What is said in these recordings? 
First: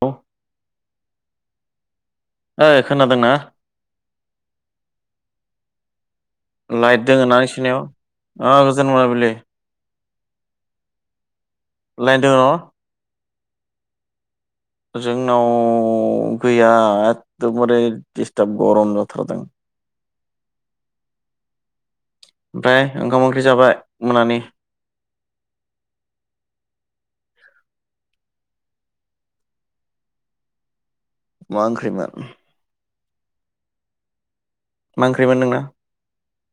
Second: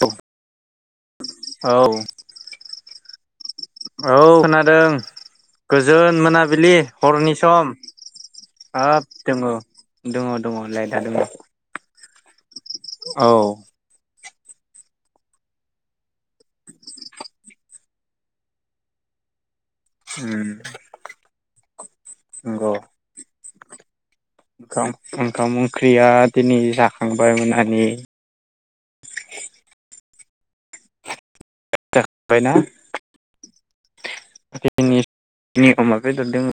औ औ ओइ खोनादोंना औ खोनादों गोजोन मोनाबिलि लाइट दोङो हरनि ना सम नोंसिनियाव? ओ गोजोन हाब मोनाबिलि दङ दङ दङलाय दा दङ लाइट दङ औ जोंनाव गैया एखदमबारे दिस्टार्ब गरम जाथारदों उम नंगौ ओमफ्राय ओंखाम ओंख्रि जाबाय? मोनानि ओंखाम ओंख्रिया दिनै जा थांबाय मोनानि मा ओख्रैमोन जाखांबायना मा ओंख्रिमोन नोंना? अमा बेदरदोंमोन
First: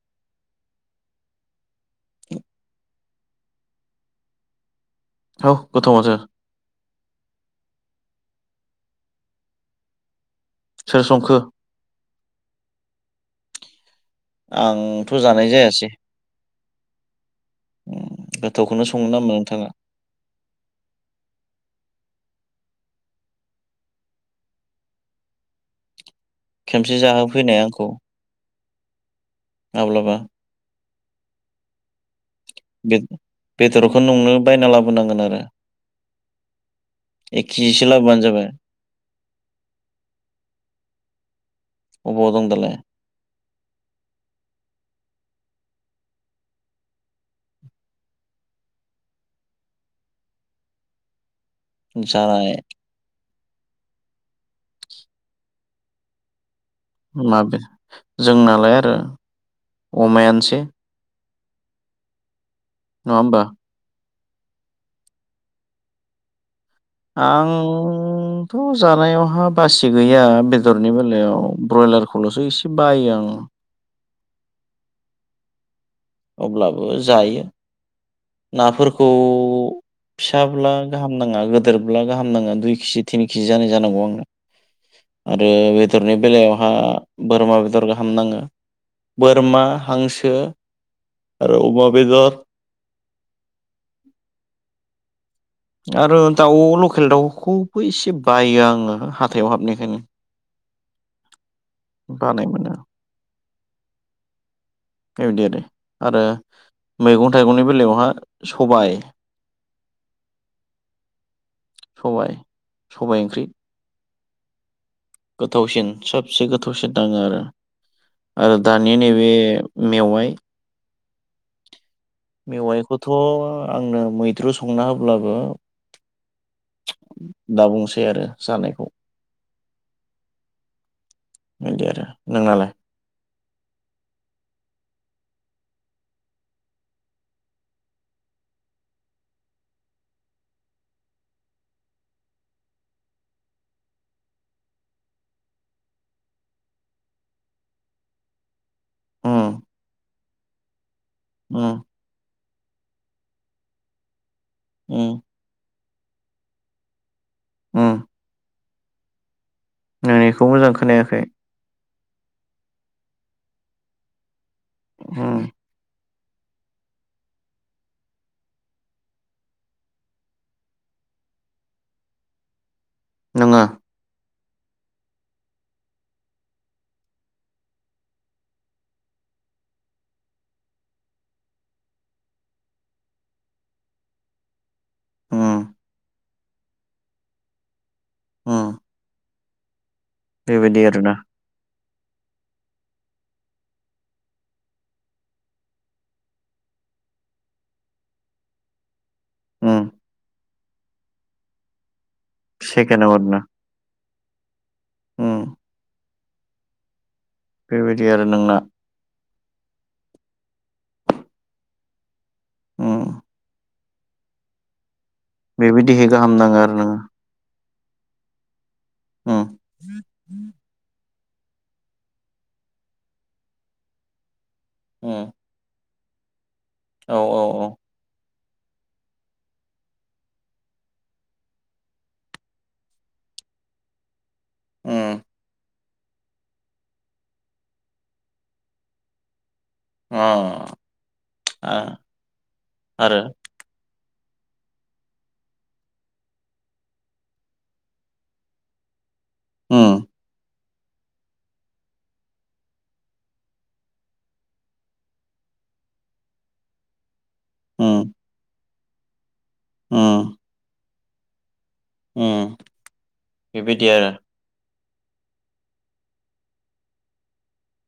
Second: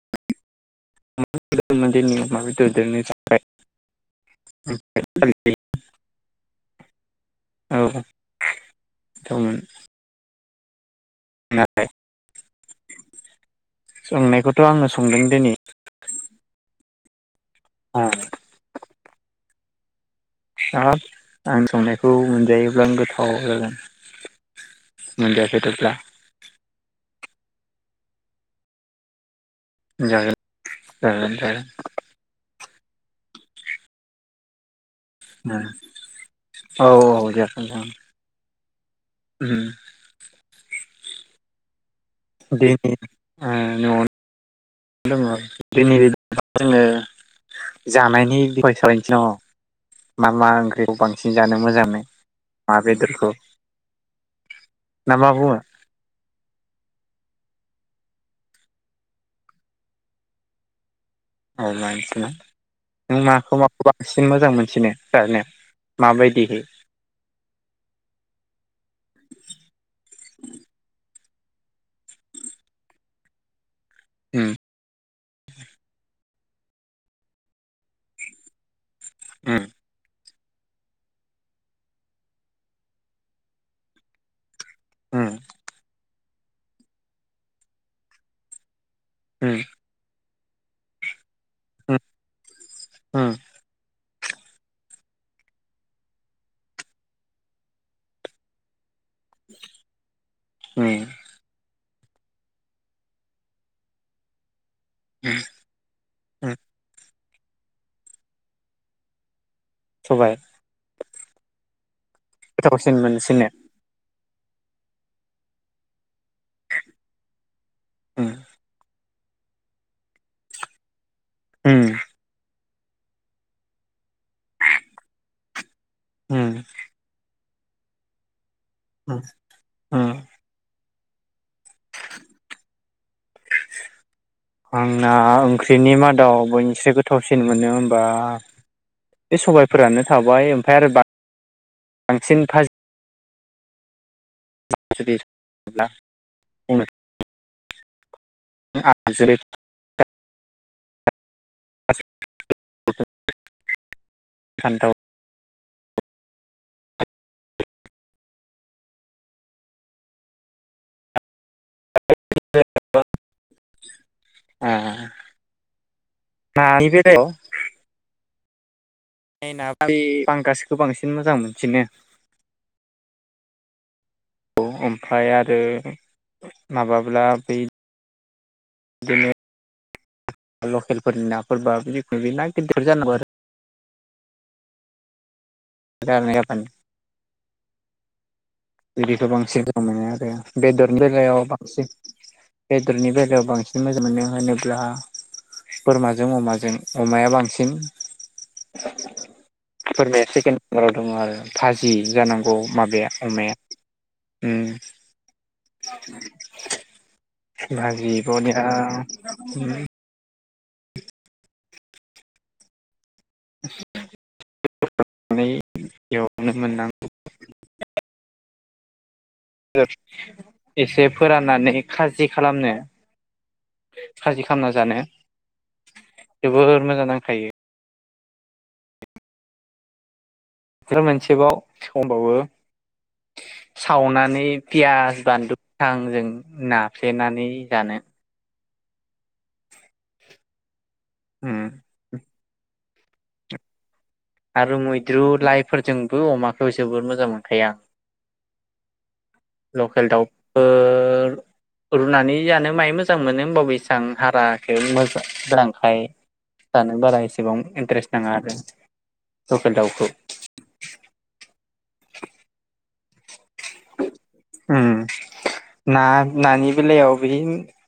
[unintelligible] औ गोथावमाथो औ जमोन सोर संखो? संनायखौथ' आङो आंथ' संदों जानाय दिनै जायासै गोथावखौनो सङो नामा नोंथाङा? हाब आं संनायखौ मोनजायोब्ला गोथाव जागोन। [unintelligible] खेमसे जाहोफैनाय आंखौ माब्लाबा जागोन जागोन जागोन बे बेदरखौ नोंनो बायना लाबोनांगोन आरो औ जागोन एकखिजिसो जागोन लाबोबान जाबाय उम अबाव दं दि दालाय दं दिनै जोङो जानायनि बिखय सावरायनोसै न मा मा ओंख्रिखौ बांसिन जानो मोजां जानाय मा बेदरखौ ना मा बुङो? जोंनालाय आरो अमायानोसै औ नङा नों होमबा? माखौ माखौबा एसिन मोजां मोनसिनो सारनाया माबायदिहै आंथ' जानायावहा बासि गैया बेदरनि बेलायाव औ ब्रयलारखौल'सो एसे बायो आङो होम अब्लाबो जायो नाफोर [inaudible] फिसाब्ला गाहाम नाङा गोदोरब्ला गाहाम नाङा दुइ केजि तिन केजि जानाय जानांगौ आंनो उम आरो बेदरनि बेलायावहा बोरमा बेदर गाहाम नाङो उम बोरमा, हांसो आरो उमा बेेदर उम उम आरो दाउ लकेल दाउखौबो एसे बायो आङो हाथायाव हाबनाय खायनो उम बानाय मोना उम बेबायदि आरो उम आरो मैगं थाइगंनि बेलायावहा सबाय सबाय सबाइ गोथावसिन सबायाइ ओंख्रि मोनसिनो गोथावसिन सबसे गोथावसिन नाङो आरो उम आरो दा नि नैबे मेवाइ ओम मेवाइखौथ' आंनो मैद्रु संना होब्लाबो ओम दा बुंसै आरो जानाय ओम बिदि आरो नोंनालाय? आंना ओंख्रिनि मादाव बयनिसे गोथावसिन मोनो हबा बे सबायफोरानो थाबाय ओमफ्राय आरो बांसिन फाजि [unintelligible] आ [unintelligible] उम उम [unintelligible] ओम ओम नोंनिखौ मोजां खोनायाखै [unintelligible] ह ना [unintelligible] [unintelligible] ना बांसिन मोजां मोनसिनो नोङो औ ओमफ्राय आरो माबाब्ला बै [unintelligible] लकेलफोरनि नाफोरबा जिखुनु ना गिदिर जानांगौ आरो उम [inaudible] जानो ओम बिदिखौ बांसिन [inaudible] मोनो आरो बेदरनि आरोना जायगायाव बांसिन बेदलनि बेलायाव बांसिन मोजां मोनो होनोब्ला बोरमाजों अमाजों अमाया बांसिन उम फोरमाया सेकेणड [inaudible] दङ आरो फाजि जानां आं माबया सेकेन्डआव आरोना अमाया ओम उम बेबायदि आरो नोंना [unintelligible] ओम [inaudible] नै बेबायदिखाय गाहाम एवनो नाङो आरो मोननां नोङो [unintelligible] उम [inaudible] एसे फोराननानै खाजि खालामनो खालामना जानो उम जोबोर मोजां औ औ नांखायो। औ बे मोनसेबाव समबावबो सावनानै। उम पियास बानलु थां जों नाफ्लेनानै जानो। अ। ओ। आ आरो। आरो मैद्रु लाइफोरजोंबो अमाखौ जबोर मोजां मोनखायो आं। [inaudible] उम लकेल दाउ। [inaudible] रुनानै जानो माइ मोजां मोनो होमबा बेसेबां हाराखौ मोजां गोरांखाय। जानो बारा एसेबां उम इन्टारेस्ट नाङा आरो। लखेल दाउखौ। उ बेबायदि आरो। उम ना नानि बेलायाव बे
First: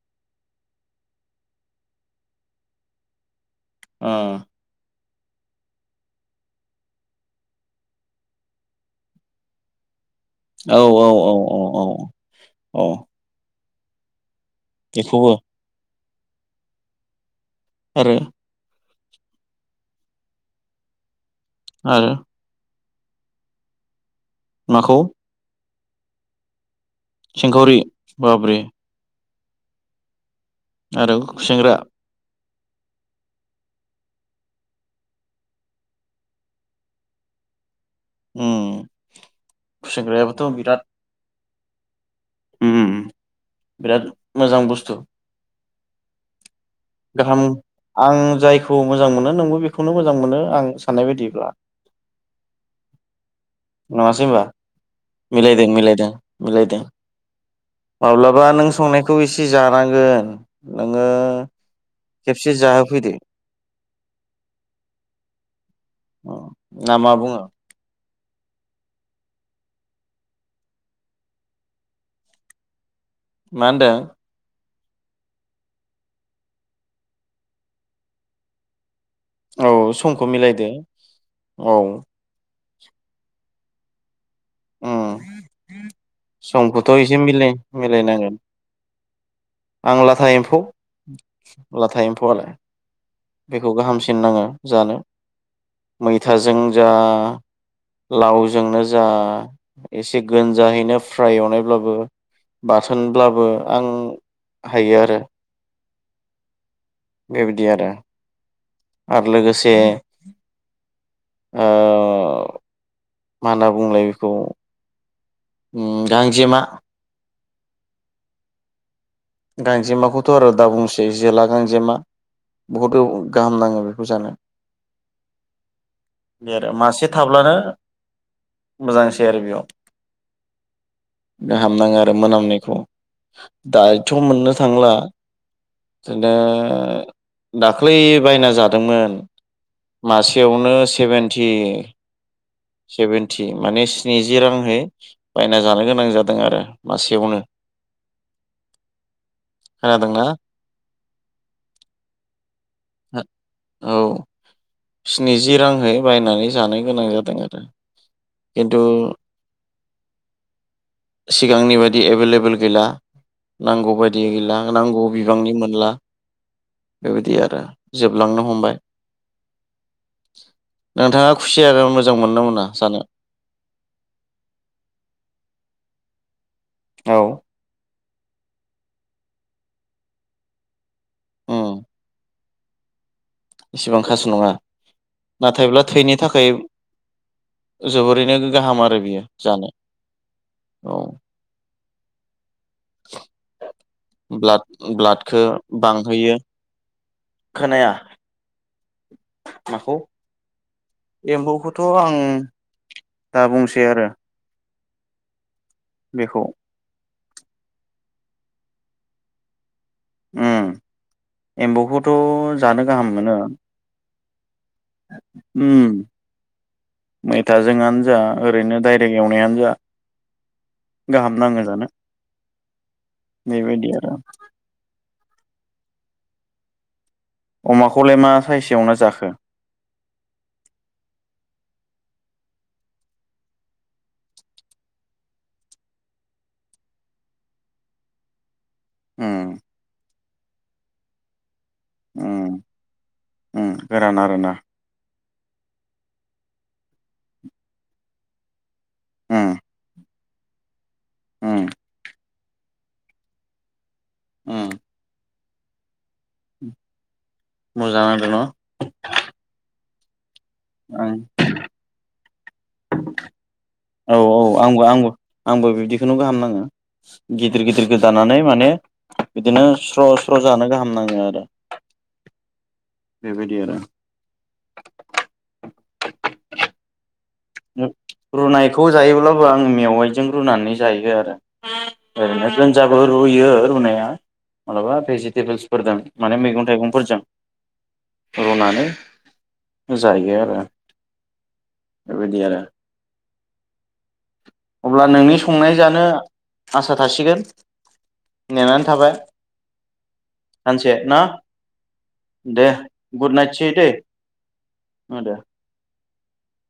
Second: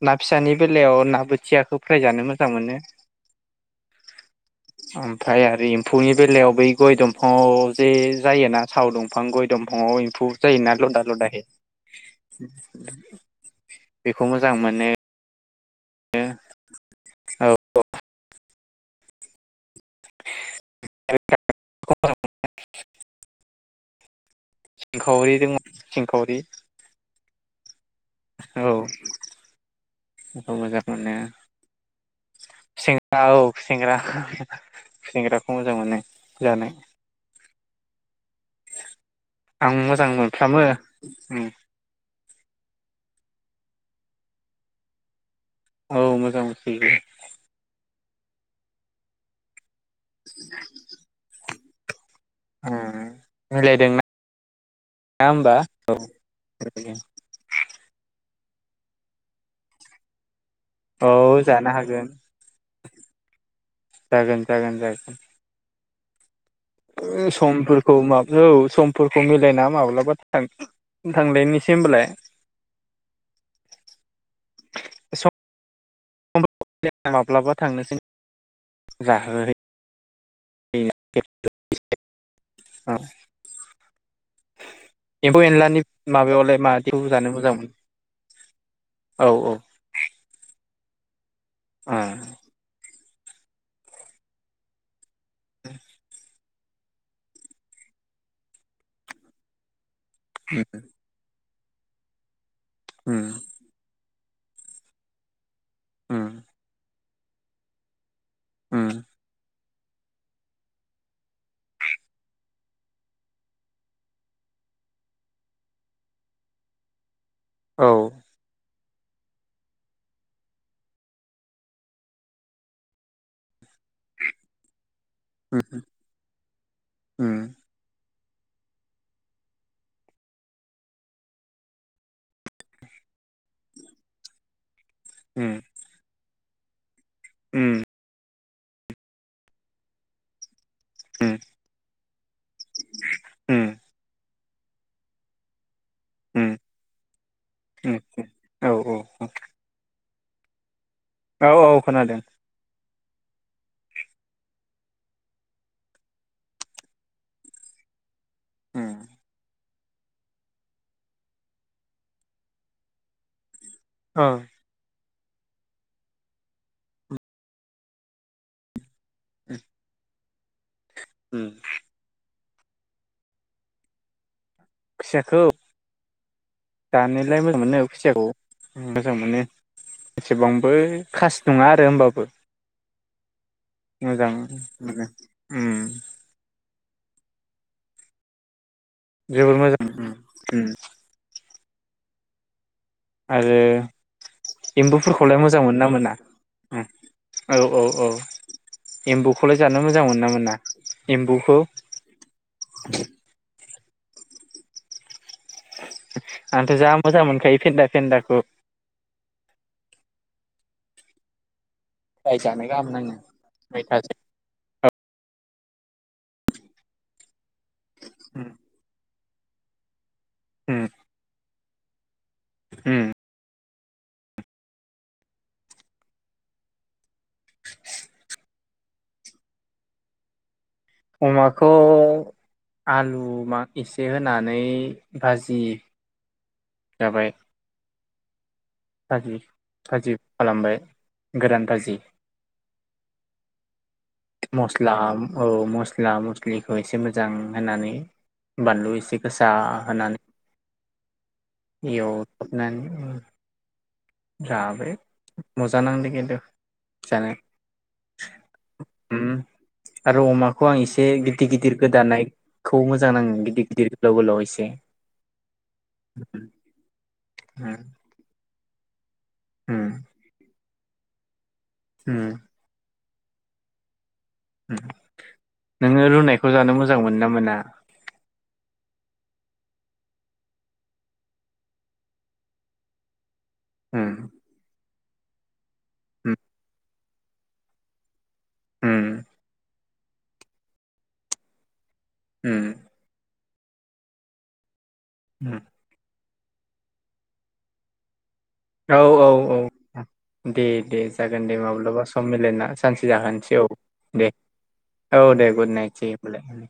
ना फिसानि बेलायाव ना बोथियाखौ फ्रायजानो मोजां मोनो। [inaudible] उम ओमफ्राय आरो एम्फौनि बेलायाव बै गय दंफाङाव जे जायोना साव दंफां गय दंफां। नआव इम्फौ जायोना औ लदा औ लदानि। औ औ औ खौ मोजां मोनो। बेखौबो नो। आरो। आरो। [inaudible] माखौ सिंखावरि दङ सिंखावरि। सिंखावरि। बाब्रि औ। बेखौ मोजां मोनो आरो खुसेंग्रा सिङाव। सेंग्रा सेंग्राखौ मोजां मोनो जानो। उम आं मोजां खुसेंग्रायाबोथ' मोनफ्रामो ओ। ओ बिराद मोजां बुस्थु। औ मोजां। मोनसोयो गाहाम आं जायखौ मोजां मोनो नोंबो बेखौनो मोजां मोनो आं साननाय बायदिब्ला। ओ। नङासै बा होमबा मिलायदों मिलायदों मिलायदों। माब्लाबा नों संनायखौ एसे जानांगोन नोङो। जोनो हागोन खेबसे जाहोफैदो जागोन जागोन जागोन। अ। ओ समफोरखौ मा औ समफोरखौ मिलायना माब्लाबा थांदिनोसै होनबालाय। मा होनदो? सम माब्लाबा थांनोसै जाहोहैनो औ समखौ मिलायदो औ। औ। उम एम्फौ एनलानि माबायावलाय समखौथ' मादिखौ एसे जानो मिलाय मोजां मोनो? मिलायनांगोन औ औ आं लाथा एम्फौ ओ लाथा एम्फौआलाय बेखौ गाहामसिन नाङो जानो। मैथाजों जा लावजोंनो जा एसे गोनजाहैनो फ्राय एवनायब्लाबो उम बाथोनब्लाबो आं हायो आरो। उम बेबायदि आरो उम आरो लोगो से ओ मा होनना बुंलाय बेखौ उम गांजेमा औ गांजेमाखौथ' आरो दा बुंसै जोला गांजेमा बुहुथ औ गाहाम नाङो बेखौ जानो। उम बिदि आरो मासे उम थाब्लानो मोजांसै आरो बेयाव। गाहाम नाङो आरो मोनामनायखौ दायथ' मोननो थांला। उम ओ उम दाख्लै बायना जादोंमोन मासेयावनो उम सेभेनथि सेभेनथि माने स्नि जि राङै बायना जानो गोनां जादों उम आरो मासेयावनो। उम [unintelligible] खोनादोंना? औ औ खोनादों। औ स्निजि रांहै बायनानै जानो गोनां जादों आरो। किन्थु उम सिगांनि बायदि एभेलेबेल गैला नांगौ बायदि औ गैला नांगौ बिबांनि मोनला बेबायदि आरो जोबलांनो हमबाय। [unintelligible] नोंथाङा उम खुसिया मोजां मोननो मोना जानो? खुसियाखौ औ जानोलाय मोजां मोनो। खुसियाखौ मोजां मोनो एसेबांबो खास उम नङा आरो होमबाबो। इसेबां खास' मोजां नङा मोनो उम नाथायब्ला थैनि थाखाय जोबोरैनो गाहाम आरो बियो जोबोर जानो मोजां उम उम औ। आरो ब्लाड एम्बुफोरखौलाय ब्लाडखौ मोजां मोनो ना मोना? बांहोयो औ औ खोनाया औ एम्बुखौलाय जानो माखौ मोजां मोन ना मोना? एम्बुखौ एम्फौखौथ' आं दा बुंसै आरो। बेखौ आंथ' जा मोजां मोनखायो फेन्दा फेन्दाखौ। उम एम्बौखौथ' जानो गाहाम मोनो। मैथाजों उम मैथाजोंआनो जा ओरैनो दडाइरेक एवनायानो जा उम गाहाम नाङो जानो उम बेबादि आरो अमाखौलाय मा साइसेय एवना जाखो? अमाखौ आलु मा एसे होनानै भाजि जाबाय उम फाजि फाजि खालामबाय गोरान फाजि उम उम गोरान आरोना मस्ला औ मस्ला मस्लिखौ एसे मोजां होनानै बानलु एसे उम गोसा होनानै उम एवथाबनानै ओं उम जाबाय मजा नांदो किन तु जानो मोजां आरो उम आरो अमाखौ आं एसे न' गिदिर गिदिर गोदानायखौ मोजां नाङो गिदि औ औ आंबो आंबो आंबो बिदिखौनो गाहाम उम नाङो गिदिर गिदिर गोदानानै माने बिदिनो उम स्र स्र जानो गाहाम नाङो आरो उम बेबायदि आरो उम नोङो रुनायखौ जानो मोजां मोनो ना? मोना? उम रुनाय खौ जायोब्लाबो आं मेवाइजों रुनानै जायो आरो ओरैनो गोजाबो रुयो रुनाया उम मालाबा भेजिटेबोल्सफोर दों उम माने मैगं थाइगंफोरजों रुनानै उम जायो आरो बेबायदि आरो उम अब्ला नोंनि उम संनाय जानो आसा थासिगोन नेनानै औ थाबाय औ औ दे सानसे दे ना जागोन दे माब्लाबा सम मिलायना दे सानसे गुड जाहोनोसै औ नाइटसै दै दे औ आदा। दे गुद नाइटसै होमबलाय